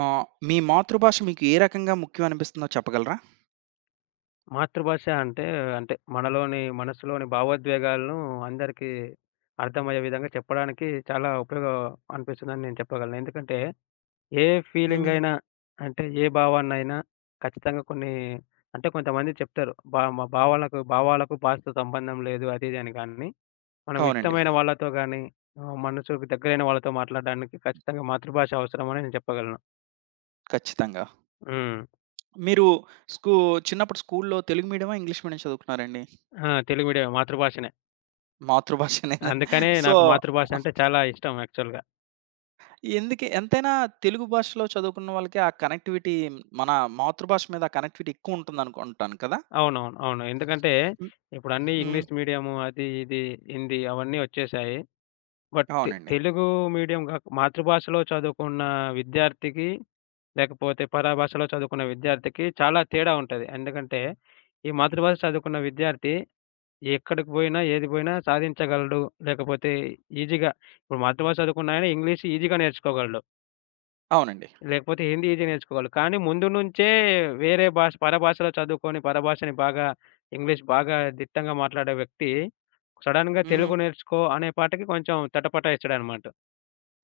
ఆ! మీ మాతృభాష మీకు ఏ రకంగా ముఖ్యం అనిపిస్తుందో చెప్పగలరా? మాతృభాష అంటే, మనలోని మనసులోని భావోద్వేగాలను అందరికీ అర్థమయ్యే విధంగా చెప్పడానికి చాలా ఉపయోగం అనిపిస్తుందని నేను చెప్పగలను. ఎందుకంటే, ఏ ఫీలింగ్ హ్మ్. అయినా అంటే ఏ భావాన్నైనా ఖచ్చితంగా కొన్ని అంటే కొంతమంది చెప్తారు. భా మా భావాలకు భావాలకు భాషతో సంబంధం లేదు అది ఇది అని, కానీ మనం అవునండి. ఇష్టమైన వాళ్ళతో గానీ, మనసుకు దగ్గరైన వాళ్ళతో మాట్లాడడానికి ఖచ్చితంగా మాతృభాష అవసరమని నేను చెప్పగలను. ఖచ్చితంగా. హ్మ్. మీరు స్కూ చిన్నప్పుడు స్కూల్లో తెలుగు మీడియమా? ఇంగ్లీష్ మీడియం చదువుకున్నారండి? ఆ! తెలుగు మీడియమే, మాతృభాషనే. మాతృభాష అనేది. అందుకనే సో, నాకు మాతృభాష అంటే చాలా ఇష్టం యాక్చువల్‌గా. ఎంతైనా తెలుగు భాషలో చదువుకున్న వాళ్ళకి ఆ కనెక్టివిటీ, మన మాతృభాష మీద ఆ కనెక్టివిటీ ఎక్కువుంటుందనుకుంటాను కదా! అవును. ఎందుకంటే హ్మ్. ఇప్పుడన్నీ హ్మ్. ఇంగ్లీష్ మీడియము, అది, ఇది, హిందీ అవన్నీ వచ్చేశాయి. బట్ అవునండి. తెలుగు మీడియం గాక మాతృభాషలో చదువుకున్న విద్యార్థికి, లేకపోతే పరాభాషలో చదువుకున్న విద్యార్థికి చాలా తేడా ఉంటది. ఎందుకంటే ఈ మాతృభాష చదువుకున్న విద్యార్థి ఎక్కడికి పోయినా, ఏది పోయినా సాధించగలడు. లేకపోతే ఈజీగా ఇప్పుడు మాతృభాష చదువుకున్నాయన ఇంగ్లీష్ ఈజీగా నేర్చుకోగలడు. అవునండి. లేకపోతే హిందీ ఈజీ నేర్చుకోగలరు. కానీ ముందు నుంచే వేరే భాష పరభాషలో చదువుకొని, పరభాషని బాగా ఇంగ్లీష్ బాగా దిట్టంగా మాట్లాడే వ్యక్తి సడెన్‌గా హ్మ్. తెలుగు నేర్చుకో అనే పాటకి కొంచెం తటపటాయిస్తాడనమాట.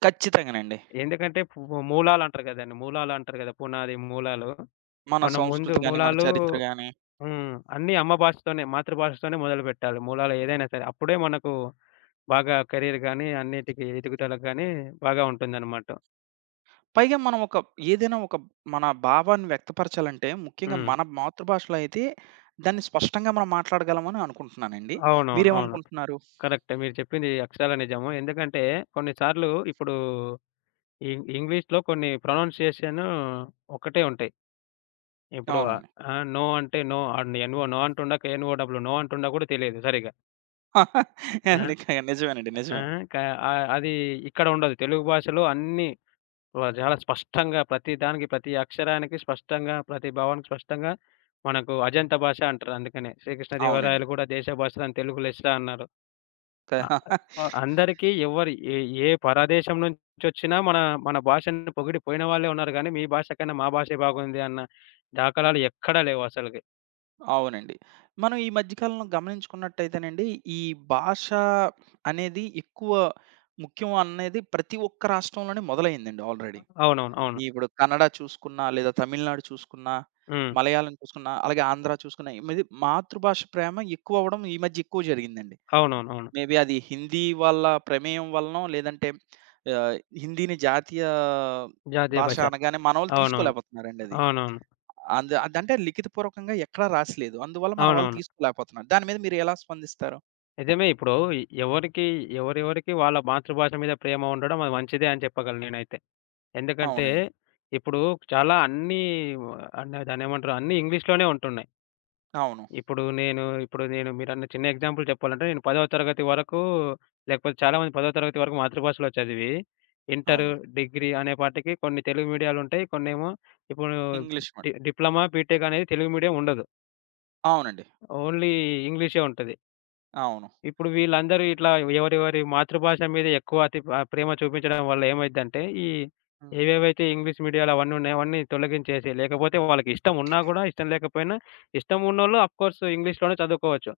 ఖచ్చితంగానండి. ఎందుకంటే మూలాలు అంటారు కదండీ! మూలాలు అంటారు కదా! పునాది, మూలాలు. మన మనం ముందు సంస్కృతి గాని, మన మూలాలు చరిత్ర ఓకే. గాని, హ్మ్. అన్నీ అమ్మ భాషతోనే, మాతృభాషతోనే మొదలుపెట్టాలి. మూలాలు ఏదైనా సరే. అప్పుడే మనకు బాగా కెరీర్ గాని, అన్నిటికి ఎదుగుదలకు గాని బాగా ఉంటుందనమాట. పైగా మనం ఒక, ఏదైనా ఒక మన భావాన్ని వ్యక్తపరచాలంటే, ముఖ్యంగా హ్మ్. మన మాతృభాషలో అయితే దాన్ని స్పష్టంగా మనం మాట్లాడగలమని అనుకుంటున్నానండి. అవును. మీరేమనుకుంటున్నారు? కరెక్టే. మీరు చెప్పింది అక్షరాల నిజము. ఎందుకంటే కొన్ని సార్లు ఇప్పుడు ఇంగ్లీష్‌లో కొన్ని ప్రొనౌన్సియేషన్ ఒక్కటే ఉంటాయి. ఇప్పుడు అవును. అవునండి. నో అంటే నో, ఎన్‌ఓ నో అంటుండక ఎన్‌ఓడబ్ల్యూ నో అంటుండా కూడా తెలియదు సరిగ్గా. ఆ! హ్మ్. అది క నిజమేనండి. ఆ! నిజమే. క అది ఇక్కడ ఉండదు. తెలుగు భాషలో అన్నీ చాలా స్పష్టంగా ప్రతి దానికి, ప్రతి అక్షరానికి స్పష్టంగా, ప్రతి భావానికి స్పష్టంగా మనకు అజంతా భాష అంటారు అందుకనే. శ్రీకృష్ణ అవునండి. దేవరాయలు కూడా దేశ భాష అని తెలుగు లెస్స అన్నారు. ఆ! క సో, అందరికీ ఎవరు ఏ ఏ పరదేశం నుంచొచ్చినా మన మన భాషను పొగిడి పోయిన వాళ్ళే ఉన్నారు గానీ, మీ భాష కన్నా మా భాషే బాగుంది అన్న దాఖలాలు ఎక్కడా లేవు అసలకి. అవునండి. మనం ఈ మధ్య కాలంలో గమనించుకున్నట్టయితేనండి, ఈ భాష అనేది ఎక్కువ ముఖ్యం అనేది ప్రతి ఒక్క రాష్ట్రంలోనే మొదలైందండి ఆల్రెడీ. అవును. ఇప్పుడు కన్నడ చూసుకున్నా, లేదా తమిళనాడు చూసుకున్నా, హ్మ్. మలయాళం చూసుకున్నా, అలాగే ఆంధ్ర చూసుకున్నా, మీది మాతృభాష ప్రేమ ఎక్కువవ్వడం ఈ మధ్య ఎక్కువ జరిగిందండి. అవును. మేబీ అది హిందీ వాళ్ళ ప్రమేయం వలనో, లేదంటే, ఆహ్, హిందీని జాతీయ జాతీయ భాష భాష. అనగానే మనోళ్ళు అవునవును. తీసుకోలేకపోతున్నారండి అది. అవునవును. అదంటే లిఖితపూర్వకంగా ఎక్కడా రాసిలేదు. అందువల్ల మన వాళ్ళు అవునవును. తీసుకోలేకపోతున్నారు. దాని మీద మీరు ఎలా స్పందిస్తారు? నిజమే. ఇప్పుడు ఎవరికి ఎవరెవరికి వాళ్ళ మాతృభాష మీద ప్రేమ ఉండడం అది మంచిదే అని చెప్పగలను నేనైతే. ఎందుకంటే అవునండి. ఇప్పుడు చాలా అన్నీ దాన్నేమంటారు, అన్నీ ఇంగ్లీష్‌లోనే ఉంటున్నాయి. అవును. ఇప్పుడు నేను మీరన్న చిన్న ఎగ్జాంపుల్ చెప్పాలంటే, నేను 10వ తరగతి వరకు లేకపోతే చాలామంది 10వ తరగతి వరకు మాతృభాషలో చదివి, ఇంటరు, అవును. డిగ్రీ అనేపాటికి కొన్ని తెలుగు మీడియాలుంటాయి. కొన్నేమో ఇప్పుడు ఇంగ్లీష్ మీడియం. డిప్లొమా, బీటెక్ అనేది తెలుగు మీడియం ఉండదు. అవునండి. ఓన్లీ ఇంగ్లీషే ఉంటది. అవును. ఇప్పుడు వీళ్ళందరూ ఇట్లా ఎవరెవరి మాతృభాష మీద ఎక్కువ అతి ప్రేమ చూపించడం వల్ల ఏమైద్దంటే, ఈ హ్మ్. ఏవేవైతే ఇంగ్లీష్ మీడియాలు అవన్నీ ఉన్నాయో అవన్నీ తొలగించేసి, లేకపోతే వాళ్ళకి ఇష్టం ఉన్నా గూడా, ఇష్టం లేకపోయినా, ఇష్టం ఉన్నోళ్ళు అఫ్‌కోర్స్ ఇంగ్లీష్‌లోనే చదువుకోవచ్చు.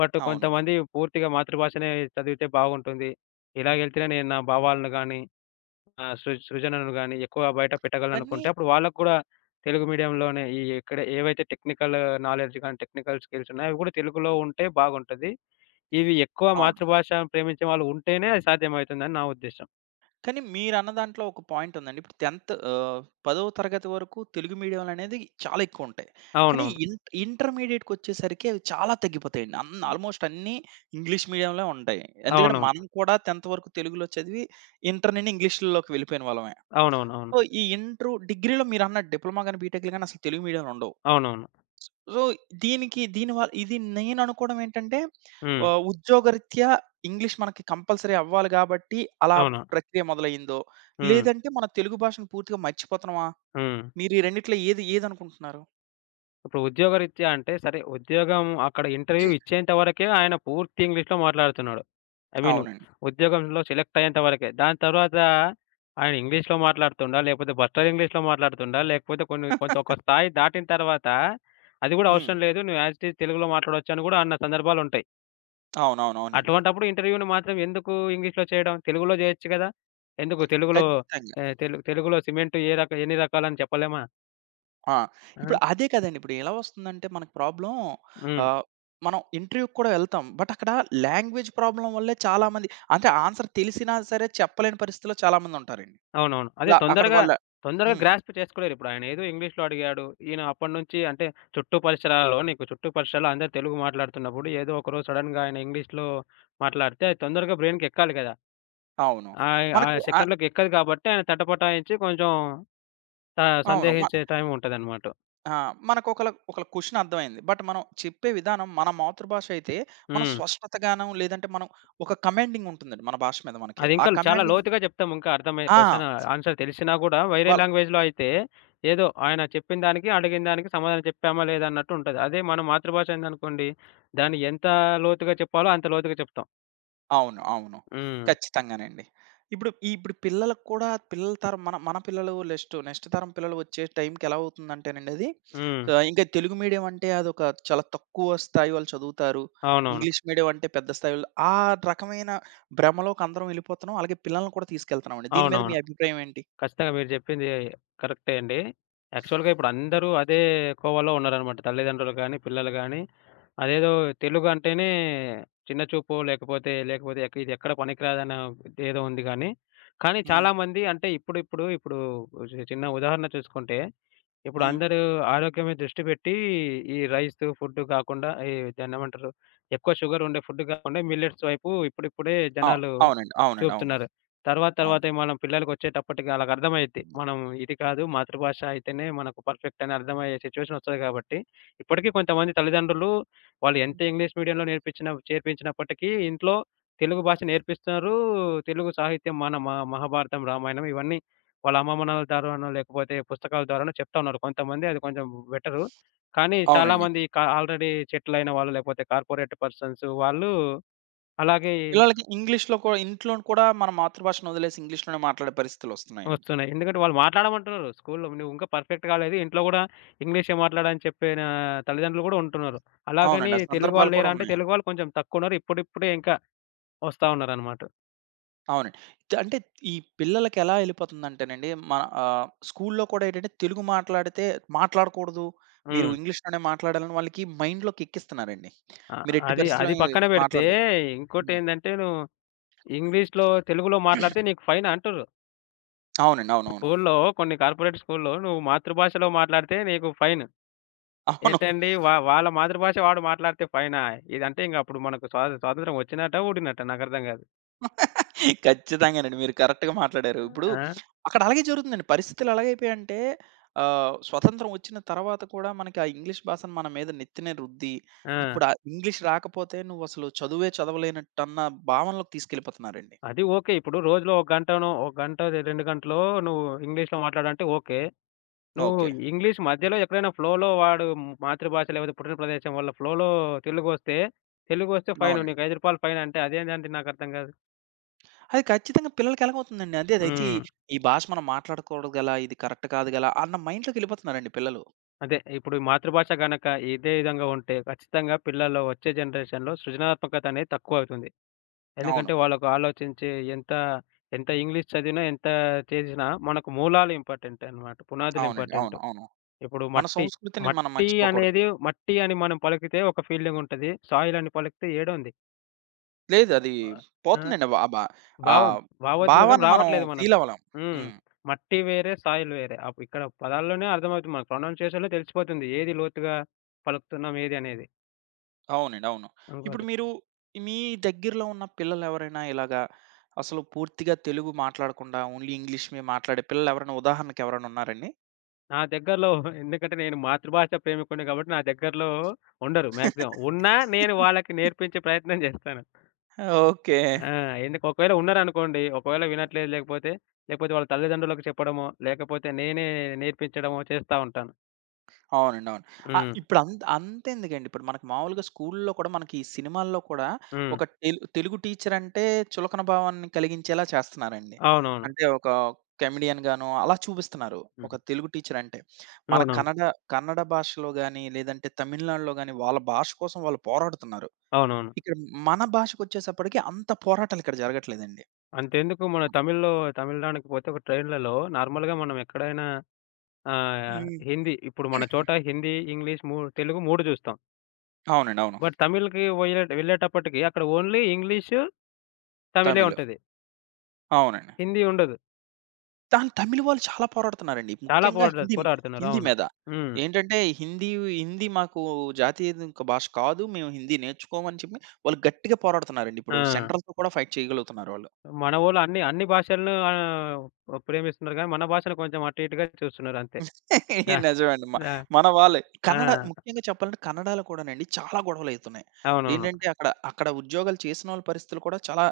బట్ అవును. కొంతమంది పూర్తిగా మాతృభాషనే చదివితే బాగుంటుంది. ఇలాగెళ్తేనే నేను నా భావాలను గానీ, నా సృజనను గానీ ఎక్కువ బయట కానీ పెట్టగలననుకుంటే, అప్పుడు వాళ్ళకి కూడా తెలుగు మీడియంలోనే ఈ ఎక్కడ ఏవైతే టెక్నికల్ నాలెడ్జ్ గానీ, టెక్నికల్ స్కిల్స్ ఉన్నాయో అవి గూడా తెలుగులో ఉంటే బాగుంటది. ఇవి ఎక్కువ అవును. మాతృభాష ప్రేమించే వాళ్ళు ఉంటేనే అది సాధ్యమవుతుందని నా ఉద్దేశ్యం. కానీ మీరన్న దాంట్లో ఒక పాయింట్ ఉందండి. ఇప్పుడు 10థ్, 10వ తరగతి వరకు తెలుగు మీడియంలనేది చాలా ఎక్కువుంటాయి. కానీ అవునవును. ఇంటర్మీడియేట్‌కొచ్చేసరికి అవి చాలా తగ్గిపోతాయండి. అ ఆల్‌మోస్ట్ అన్నీ ఇంగ్లీష్ మీడియంలో ఉంటాయి. ఎందుకంటే అవునవును. మనం కూడా 10థ్ వరకు తెలుగులో చదివి ఇంటర్ నుండి ఇంగ్లీష్‌లోకి వెళ్ళిపోయిన వాళ్ళమే. అవునవునవును. సో, ఈ ఇంటరు డిగ్రీలో మీరన్న డిప్లొమా గాని, బీటెక్‌లు గాని అసలు తెలుగు మీడియంలో ఉండవు. అవునవును. సో, దీనికి దీని వల్ ఇది నేననుకోవడం ఏంటంటే, హ్మ్. ఉద్యోగరీత్యా ఇంగ్లీష్ మనకి కంపల్సరీ అవ్వాలి గాబట్టి, అలా అవును. ప్రక్రియ మొదలయ్యిందో, హ్మ్. లేదంటే మన తెలుగు భాషను పూర్తిగా మర్చిపోతున్నామా? హ్మ్. మీరు ఈ రెండిట్లో ఏది ఏదనుకుంటున్నారు? ఇప్పుడు ఉద్యోగరీత్యా అంటే సరే, ఉద్యోగం అక్కడ ఇంటర్వ్యూ ఇచ్చేంత వరకే ఆయన పూర్తి ఇంగ్లీష్‌లో మాట్లాడుతున్నాడు. ఐ మీన్ అవునండి. ఉద్యోగంలో సెలెక్ట్ అయ్యేంత వరకే. దాని తర్వాత ఆయన ఇంగ్లీష్‌లో మాట్లాడుతుండా? లేకపోతే బస్టర్ ఇంగ్లీష్‌లో మాట్లాడుతుండా? లేకపోతే కొన్ని కొంత ఒక స్థాయి దాటిన తర్వాత అది గూడా హ్మ్. అవసరం లేదు. నువ్వు యాజ్ ఇట్ ఈజ్ తెలుగులో మాట్లాడొచ్చు అని గూడా అన్న సందర్భాలుంటాయి. అవునవునవునండి. అటువంటప్పుడు ఇంటర్వ్యూని మాత్రం ఎందుకు ఇంగ్లీష్‌లో చేయడం? తెలుగులో జేయొచ్చు గదా! ఎందుకు తెలుగులో ఖచ్చితంగా. తెలుగులో సిమెంటు ఏ ఎన్ని రకాలని చెప్పలేమా? ఆ! ఆ! ఇప్పుడు అదే కదండీ! ఇప్పుడు ఎలా వస్తుందంటే మనకు ప్రాబ్లమ్, హ్మ్. ఆహ్, మనం ఇంటర్వ్యూకి కూడా వెళ్తాం. బట్ అక్కడ లాంగ్వేజ్ ప్రాబ్లమ్ వల్లే చాలామంది, అంటే ఆన్సర్ తెలిసినా సరే చెప్పలేని పరిస్థితిలో చాలామందుంటారండి. అవునవును. అదే ఇప్పుడు అ- అక్కడ తొందరగా, వాళ్ళ తొందరగా హ్మ్. గ్రాస్ప్ చేసుకోలేరిప్పుడు. ఆయనేదో ఇంగ్లీష్‌లో అడిగాడు. ఈయన అప్పటినుంచి అంటే చుట్టూ పరిసరాల్లో అందరూ తెలుగు మాట్లాడుతున్నప్పుడు ఏదో ఒకరోజు సడెన్‌గా ఆయన ఇంగ్లీష్‌లో మాట్లాడితే అది తొందరగా బ్రెయిన్‌కెక్కాలి గదా! అవును. ఆ మనకు సెకండ్‌లోకి ఎక్కదు కాబట్టి ఆయన తటపటాయించి కొంచెం త అవును. సందేహించే టైం ఉంటదనమాట. ఆ! మనకు ఒకల ఒకల క్వెషన్ అర్థమైంది. బట్ మనం చెప్పే విధానం మన మాతృభాష అయితే మనం హ్మ్. స్పష్టతగాను, లేదంటే మనం ఒక కమాండింగ్ ఉంటుందండి మన భాష మీద మనకి. అది ఆ ఇంకా చాలా కమాండింగ్, లోతుగా చెప్తాం. ఇంకా అర్థమయ్యే ఆ! క్వెషన్ ఆన్సర్ తెలిసినా గూడా వేరే వాళ్ళ లాంగ్వేజ్‌లో అయితే ఏదో ఆయన చెప్పిన దానికి, అడిగిన దానికి సమాధానం చెప్పామా లేదా అన్నట్టు ఉంటది. అదే మన మాతృభాష అయిందనుకోండి, దాన్ని ఎంత లోతుగా చెప్పాలో అంత లోతుగా చెప్తాం. అవును. అవును. హ్మ్. ఖచ్చితంగానండి. ఇప్పుడు ఈ- ఇప్పుడు పిల్లలకు కూడా పిల్లల తరం, మన మన పిల్లలు నెక్స్ట్ నెక్స్ట్ తరం పిల్లలు వచ్చే టైంకి ఎలా అవుతుందంటేనండి అది, హ్మ్. ఇంకా తెలుగు మీడియం అంటే అదొక చాలా తక్కువ స్థాయి వాళ్ళు చదువుతారు. అవునవును. ఇంగ్లీష్ మీడియం అంటే పెద్ద స్థాయిలో ఆ రకమైన భ్రమలోకి అందరం వెళ్ళిపోతున్నాం. అలాగే పిల్లల్ని కూడా తీసుకెళ్తున్నామండి. దీని మీద మీ అవునవును. అభిప్రాయం ఏంటి? ఖచ్చితంగా మీరు చెప్పింది కరెక్టే అండి. యాక్చువల్‌గా ఇప్పుడు అందరూ అదే కోవలో ఉన్నారనమాట. తల్లిదండ్రులు గానీ, పిల్లలు గానీ, అదేదో తెలుగు అంటేనే చిన్న చూపు, లేకపోతే, లేకపోతే ఇది ఎక్కడ పనికిరాదన్న ఏదో ఉంది గానీ, కానీ హ్మ్. చాలామంది అంటే ఇప్పుడిప్పుడు ఇప్పుడు చిన్న ఉదాహరణ చూసుకుంటే ఇప్పుడు హ్మ్. అందరూ ఆరోగ్యం మీద దృష్టి పెట్టి, ఈ రైసు ఫుడ్డు కాకుండా ఈ దాన్నేమంటారు? ఎక్కువ షుగర్ ఉండే ఫుడ్ కాకుండా మిల్లెట్స్ వైపు ఇప్పుడిప్పుడే అ జనాలు అవునండి. అవునండి. అవును. చూపుతున్నారు. తర్వాత అవును. తర్వాత మనం పిల్లలకొచ్చేటప్పటికి ఆళ్ళకర్థమైద్ది. మనం ఇది కాదు, మాతృభాష అయితేనే మనకు పర్ఫెక్ట్ అని అర్థమయ్యే సిచ్యువేషన్ ఒస్తది కాబట్టి, ఇప్పటికీ కొంతమంది తల్లిదండ్రులు వాళ్ళు ఎంత ఇంగ్లీష్ మీడియంలో నేర్పించిన చేర్పించినప్పటికీ ఇంట్లో తెలుగు భాష నేర్పిస్తున్నారు. తెలుగు సాహిత్యం, మన మహాభారతం, రామాయణం ఇవన్నీ వాళ్ళ అమ్మమ్మ, నాన్నల ద్వారానో, లేకపోతే పుస్తకాల ద్వారానో చెప్తా ఉన్నారు. కొంతమంది అది కొంచెం బెటరు. కానీ అవునండి. చాలామంది ఆల్రెడీ సెటిలైన వాళ్ళు, లేకపోతే కార్పొరేట్ పర్సన్స్ వాళ్ళు అలాగే పిల్లలకి ఇంగ్లీష్‌లో కూడా, ఇంట్లో కూడా మన మాతృభాషను వదిలేసి ఇంగ్లీష్‌లోనే మాట్లాడే పరిస్థితులొస్తున్నాయండి. వస్తున్నాయి. ఎందుకంటే వాళ్ళు మాట్లాడమంటున్నారు స్కూల్‌లో. "నువ్వు ఇంకా పర్ఫెక్ట్ కాలేదు. ఇంట్లో కూడా ఇంగ్లీషే మాట్లాడని" చెప్పిన తల్లిదండ్రులు కూడా ఉంటున్నారు. అలాగని అవునండి. ఆ తెలుగు సందర్భాలు వాళ్ళు కూడా లేరా అంటే, ఉన్నాయి. తెలుగు వాళ్ళు కొంచెం తక్కువున్నారు. ఇప్పుడిప్పుడే ఇంకా వస్తా ఉన్నారనమాట. అవునండి. అంటే ఈ పిల్లలకెలా ఎళ్ళిపోతుందంటేనండి, మన స్కూల్లో కూడా ఏంటంటే తెలుగు మాట్లాడితే మాట్లాడకూడదు. మీరు హ్మ్. ఇంగ్లీష్‌లోనే మాట్లాడాలని వాళ్ళకి మైండ్‌లోకి ఎక్కిస్తున్నారండి. అ మీరు ఎట్టి అది పరిస్థితిలో అది ఇది పక్కన పెడితే, మాట్లాడకూడదు. హ్మ్. ఇంకోటేందంటే, "నువ్వు ఇంగ్లీష్‌లో తెలుగులో మాట్లాడితే నీకు ఫైన్" అంటుర్రు. అవునండి. అవునవును. స్కూల్లో కొన్ని కార్పొరేట్ స్కూల్లో నువ్వు మాతృభాషలో మాట్లాడితే నీకు ఫైన్. అవును. ఏంటండి వాళ్ళ మాతృభాష వాడు మాట్లాడితే ఫైనా? ఇదంటే ఇంక అప్పుడు మనకు స్వాతంత్రం వచ్చినట్టా? ఊడినట్టా? నాకర్థం గాదు. ఖచ్చితంగానండి. మీరు కరెక్ట్‌గా మాట్లాడారు. ఇప్పుడు ఆ! అక్కడ అలాగే జరుగుతుందండి. పరిస్థితులు ఎలాగైపోయాయంటే, స్వతంత్రం వచ్చిన తర్వాత కూడా మనకి ఆ ఇంగ్లీష్ భాషను మన మీద నెత్తిన రుద్ది, ఆ! ఇప్పుడు ఆ ఇంగ్లీష్ రాకపోతే నువ్వసలు చదువే చదవలేనట్టన్న భావనలోకి తీసుకెళ్ళిపోతున్నారండి. అది ఓకే. ఇప్పుడు రోజులో ఒక గంటనో, ఒక గంటో, 2 గంటలో నువ్వు ఇంగ్లీష్‌లో మాట్లాడంటే ఓకే. నువ్వు ఓకే. ఇంగ్లీష్ మధ్యలో ఎక్కడైనా ఫ్లోలో వాడు మాతృభాష లేకపోతే పుట్టిన ప్రదేశం వల్ల ఫ్లోలో తెలుగొస్తే తెలుగొస్తే ఫైను. అవునండి. నీకు రూ. 5 ఫైన్ అంటే అదేంటండి నాకర్థం గాదు. అది ఖచ్చితంగా పిల్లలకి ఎలాగవుతుందండి. అదే అదైతే హ్మ్. ఈ భాష మనం మాట్లాడకూడదు గల, ఇది కరెక్ట్ కాదు గల అన్న మైండ్‌లోకెళ్ళిపోతున్నారండి పిల్లలు. అదే. ఇప్పుడు ఈ మాతృభాష గనక ఇదే విధంగా ఉంటే ఖచ్చితంగా పిల్లల్లో వచ్చే జనరేషన్‌లో సృజనాత్మకత అనేది తక్కువవుతుంది. అవును. ఎందుకంటే వాళ్ళకు ఆలోచించే ఎంత, ఎంత ఇంగ్లీష్ చదివినా, ఎంత చేసినా మనకు మూలాలు ఇంపార్టెంట్ అన్నమాట. పునాదులు అవునండి. అవును. ఇంపార్టెంట్. అవును. ఇప్పుడు మన మట్టి, సంస్కృతిని మనం మట్టి మర్చిపోకూడదు. అనేది, మట్టి అని మనం పలికితే ఒక ఫీలింగుంటది. సాయిల్ అని పలికితే ఏడుంది. లేదు. అది ఆ! ఆ! పోతుందండి. వ బ ఆ భావం. భావోద్వేగం భావాన్ని మనం రావట్లేదు ఫీల్ మనకు. అవ్వలేం. హ్మ్. హ్మ్. మట్టి వేరే, సాయిల్ వేరే. ఇక్కడ పదాల్లోనే అర్థమవుతుంది మనకు. ప్రొనౌన్సియేషన్‌లో తెలిసిపోతుంది ఏది లోతుగా పలుకుతున్నాం ఏది అనేది. అవునండి. అవును. ఇప్పుడు ఇంకోటి, మీరు, మీ దగ్గరలో ఉన్న పిల్లలెవరైనా ఇలాగా అసలు పూర్తిగా తెలుగు మాట్లాడకుండా ఓన్లీ ఇంగ్లీష్ మే మాట్లాడే పిల్లలెవరైనా ఉదాహరణకెవరైనా ఉన్నారండి? నా దగ్గరలో ఎందుకంటే నేను మాతృభాష ప్రేమికుడిని కాబట్టి నా దగ్గరలో ఉండరు మాక్సిమం. ఉన్నా నేను వాళ్ళకి నేర్పించే ప్రయత్నం చేస్తాను. ఓకే. ఆ! ఎందుకు ఒకవేళ ఉన్నారనుకోండి, ఒకవేళ వినట్లేదు లేకపోతే, లేకపోతే వాళ్ళ తల్లిదండ్రులకు చెప్పడమో, లేకపోతే నేనే నేర్పించడమో చేస్తా ఉంటాను. అవునండి. అవును. హ్మ్. ఇప్పుడు అంతెందుకండి. ఇప్పుడు మనకు మామూలుగా స్కూలుల్లో కూడా మనకి ఈ సినిమాల్లో కూడా హ్మ్. ఒక తెలుగు టీచరంటే చులకన భావాన్ని కలిగించేలా చేస్తున్నారండి. అవునవును. అంటే ఒక కమెడియన్ గానో అలా చూపిస్తున్నారు. ఒక హ్మ్. తెలుగు టీచరంటే. మన అవునవును. కన్నడ, కన్నడ భాషలో గాని, లేదంటే తమిళనాడులో గాని వాళ్ళ భాష కోసం వాళ్ళు పోరాడుతున్నారు. అవునవును. ఇక్కడ మన భాషకొచ్చేసప్పటికి అంత పోరాటాలు ఇక్కడ జరగట్లేదండి. అంతెందుకు, మన తమిళ్‌లో తమిళనాడుకి పోతే ఒక ట్రైన్‌లలో నార్మల్‌గా మనం ఎక్కడైనా హ్మ్. హిందీ, ఇప్పుడు మన చోట హిందీ, ఇంగ్లీష్, తెలుగు 3 చూస్తాం. అవునండి. అవును. బట్ తమిళ్‌కి వెళ్ళేటప్పటికి అక్కడ ఓన్లీ ఇంగ్లీషు, తమిళే తమిళ్. ఉంటది. అవునండి. హిందీ ఉండదు. దాని తమిళ్ వాళ్ళు చాలా పోరాడుతున్నారండి. చాలా ముఖ్యంగా పోరాడు పోరాడుతున్నారు. హిందీ అవును. మీద. హ్మ్. ఏంటంటే హిందీ, మాకు జాతీయ భాష కాదు. మేము హిందీ నేర్చుకోమని చెప్పి వాళ్ళు గట్టిగా పోరాడుతున్నారండి. ఇప్పుడు ఆ! సెంట్రల్‌తో కూడా ఫైట్ చేయగలుగుతున్నారు వాళ్ళు. మనవోళ్ళు అన్ని అన్ని భాషలను ప్రేమిస్తున్నారు కానీ మన భాషను కొంచెం అటు ఇటుగా చూస్తున్నారు అంతే. దా నిజమండి. దా మన వాళ్ళే. ఆ! కన్నడ ముఖ్యంగా చెప్పాలంటే కన్నడలో కూడానండి చాలా గొడవలయితున్నాయి. అవునవును. ఏంటంటే అక్కడ, అక్కడ ఉద్యోగాలు చేసినోళ్ళ పరిస్థితులు కూడా చాలా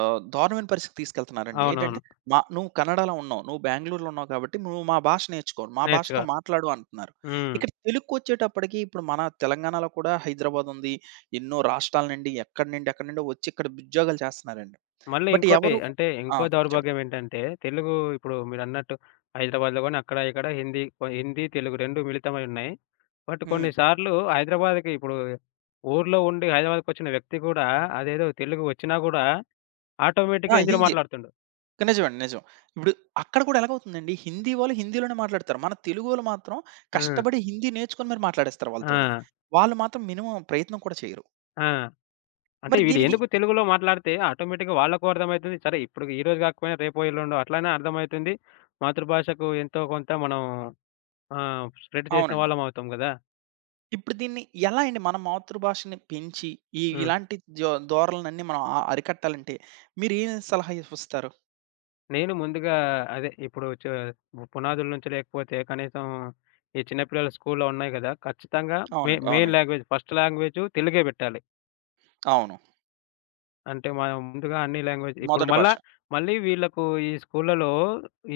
దారుణమైన పరిస్థితికి తీసుకెళ్తున్నారండి. ఏంటంటే అవునవును. నువ్వు కన్నడలో ఉన్నావు, నువ్వు బెంగుళూరులో ఉన్నావు కాబట్టి నువ్వు మా భాష నేర్చుకో, మా భాషతో నేర్చుకో. మాట్లాడు అంటున్నారు. హ్మ్. ఇక్కడ తెలుగుకొచ్చేటప్పటికి ఇప్పుడు మన తెలంగాణలో కూడా హైదరాబాద్ ఉంది. ఎన్నో రాష్ట్రాల నుండి ఎక్కడి నుండి, ఎక్కడి నుండో వచ్చి ఇక్కడ ఉద్యోగాలు చేస్తున్నారండి. మళ్ళీ బట్ ఇంకోటి ఎవరు, అంటే ఆ! ఇంకో చెప్పండి. దౌర్భాగ్యం ఏంటంటే, తెలుగు ఇప్పుడు మీరన్నట్టు హైదరాబాద్‌లో గాని, అక్కడ ఇక్కడ హిందీ, హిందీ, తెలుగు 2 మిళితమై ఉన్నాయి. బట్ హ్మ్. కొన్ని సార్లు హైదరాబాద్‌కి ఇప్పుడు ఊర్లో ఉండి హైదరాబాద్‌కొచ్చిన వ్యక్తి కూడా అదేదో తెలుగు వచ్చినా గూడా ఆ! ఆటోమేటిక్‌గా హిందీలో హిందీ. మాట్లాడుతుండు. నిజమండి. నిజం. ఇప్పుడు అక్కడ కూడా ఎలాగవుతుందండి, హిందీ వాళ్ళు హిందీలోనే మాట్లాడతారు. మన తెలుగోళ్ళు మాత్రం ఆ! కష్టపడి హిందీ నేర్చుకొని మరి మాట్లాడేస్తారు వాళ్ళతోని. ఆ! వాళ్ళు మాత్రం మినిమమ్ ప్రయత్నం కూడా చేయరు. ఆ! అంటే మరి వీడు దీనికి, ఎందుకు, తెలుగులో మాట్లాడితే ఆటోమేటిక్‌గా వాళ్ళకు అర్థమైతుంది. సరే ఇప్పుడు ఈ రోజు కాకపోయినా రేపో, ఎల్లుండో అట్లైనా అర్థమైతుంది. మాతృభాషకు ఎంతో కొంత మనం స్ప్రెడ్ చేసిన అవునండి. వాళ్ళం అవుతాం గదా! ఇప్పుడు దీన్ని ఎలా అండి మన మాతృభాషని పెంచి ఈ హ్మ్. ఇలాంటి ధోరణులన్నీ మనం అరికట్టాలంటే మీరేం సలహా ఇస్తారు? నేను ముందుగా, అదే ఇప్పుడు పునాదుల నుంచి లేకపోతే కనీసం ఈ చిన్న పిల్లల స్కూల్లో ఉన్నాయి గదా! ఖచ్చితంగా అవునండి. మెయిన్ అవునండి. లాంగ్వేజ్ ఫస్ట్ లాంగ్వేజు తెలుగే బెట్టాలి. అవును. అంటే మనం ముందుగా అన్ని లాంగ్వేజ్ ఇప్పుడు మొదటి మళ్ళా భాష. మళ్ళీ వీళ్ళకు ఈ స్కూళ్ళలో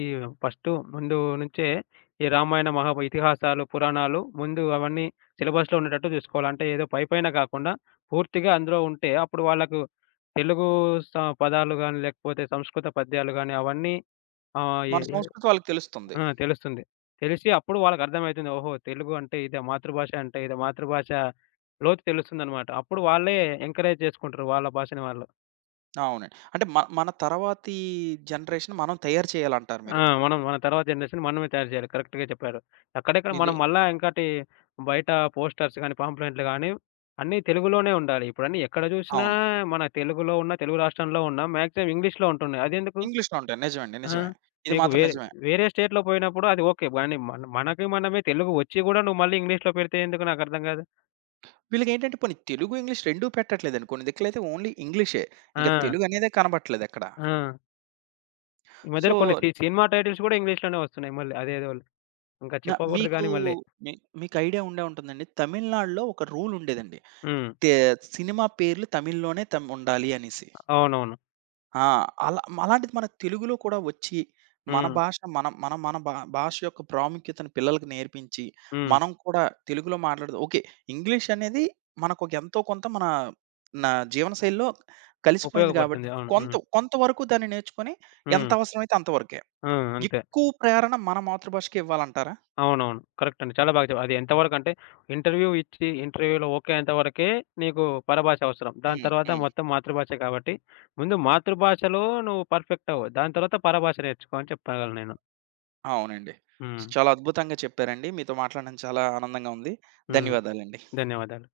ఈ ఫస్టు ముందు నుంచే ఈ రామాయణ, మహా ఇతిహాసాలు, పురాణాలు ముందు అవన్నీ సిలబస్‌లో ఉండేటట్టు జూసుకోవాలి. అంటే ఏదో పై పైన గాకుండా పూర్తిగా అందులో ఉంటే అప్పుడు వాళ్ళకు తెలుగు స పదాలు గాని, లేకపోతే సంస్కృత పద్యాలు గాని అవన్నీ ఆహ్, మన ఎ ఎ సంస్కృతి వాళ్ళకి తెలుస్తుంది. ఆ! తెలుస్తుంది. తెలిసి అప్పుడు వాళ్ళకర్థమైతుంది. ఓహో! తెలుగు అంటే ఇదా! మాతృభాష అంటే ఇదా! మాతృభాష లోతు తెలుస్తుందనమాట. అప్పుడు వాళ్ళే ఎంకరేజ్ చేసుకుంటారు వాళ్ళ భాషని వాళ్ళు. అవునండి. అంటే మన తర్వాతి జనరేషన్ మనం తయారు చేయాలంటారు ఆ! మీరు. మనం మన తర్వాత జనరేషన్ మనమే తయారు చేయాలి. కరెక్ట్‌గా చెప్పారు. అక్కడెక్కడ ఇది మనం మళ్ళా ఇంకటి బయట పోస్టర్స్ గాని, పాంప్లెంట్లు గాని అన్నీ తెలుగులోనే ఉండాలి. ఇప్పుడన్నీ ఎక్కడ చూసినా అవును. మన తెలుగులో ఉన్న తెలుగు రాష్ట్రంలో ఉన్న మాక్సిమం ఇంగ్లీష్‌లో ఉంటున్నాయి. అదెందుకు? ఇంగ్లీష్‌లో ఉంటాయి. నిజమండి. ఆ! నిజమే. ఇది నీకు మాత్రం వేరే నిజమే. వేరే స్టేట్‌లో పోయినప్పుడు అది ఓకే. గానీ మనకి మనమే తెలుగు వచ్చి గూడా నువ్వు మళ్ళీ ఇంగ్లీష్‌లో పెడితే ఎందుకు, నాకర్థం కాదు. వీళ్ళకేంటంటే పోనీ తెలుగు, ఇంగ్లీష్ రెండూ పెట్టట్లేదండి. కొన్ని దిక్కులైతే ఓన్లీ ఇంగ్లీషే. ఇంక ఆ! తెలుగు అనేదే కనబట్లేదక్కడ. ఆ! ఈ సో, మధ్యలో కొన్ని సినిమా టైటిల్స్ గూడా ఇంగ్లీష్‌లోనే వస్తున్నాయి మళ్ళీ. అదేదో ఇంకా చెప్పకూడదు మీకు, గానీ మళ్ళీ. మీ మీకు ఐడియా ఉండే ఉంటుందండి. తమిళనాడులో ఒక రూల్ ఉండేదండి. హ్మ్. తే సినిమా పేర్లు తమిళ్‌లోనే ఉండాలి అనేసి. అవునవును. ఆ! అలాంటిది మన తెలుగులో కూడా వచ్చి, మన హ్మ్. భాష మనం, మనం మన భా భాష యొక్క ప్రాముఖ్యతను పిల్లలకి నేర్పించి, హ్మ్. మనం కూడా తెలుగులో మాట్లాడదు ఓకే. ఇంగ్లీష్ అనేది మనకు ఒక ఎంతో కొంత నా జీవనశైలిలో కలిసిపోయింది గాబట్టి, ఉపయోగపడుతుంది. అవును. కొంత హ్మ్. కొంతవరకు దాన్ని నేర్చుకొని ఎంత హ్మ్. అవసరమైతే అంతవరకే. ఆ! అంతే. ఎక్కువ ప్రేరణ మన మాతృభాషకే ఇవ్వాలంటారా? అవునవును. కరెక్ట్ అండి. చాలా బాగా చెప్పారు. అది ఎంతవరకంటే ఇంటర్వ్యూ ఇచ్చి ఇంటర్వ్యూలో ఓకే అయేంత వరకే నీకు పరభాష అవసరం. దాని హ్మ్. తర్వాత హ్మ్. మొత్తం మాతృభాషే కాబట్టి ముందు మాతృభాషలో నువ్వు పర్ఫెక్ట్ అవ్వు. దాని తర్వాత పరభాష నేర్చుకో అని చెప్పగలను నేను. అవునండి. హ్మ్. చాలా అద్భుతంగా చెప్పారండి. మీతో మాట్లాడడం చాలా ఆనందంగా ఉంది. హ్మ్. ధన్యవాదాలండి. ధన్యవాదాలు.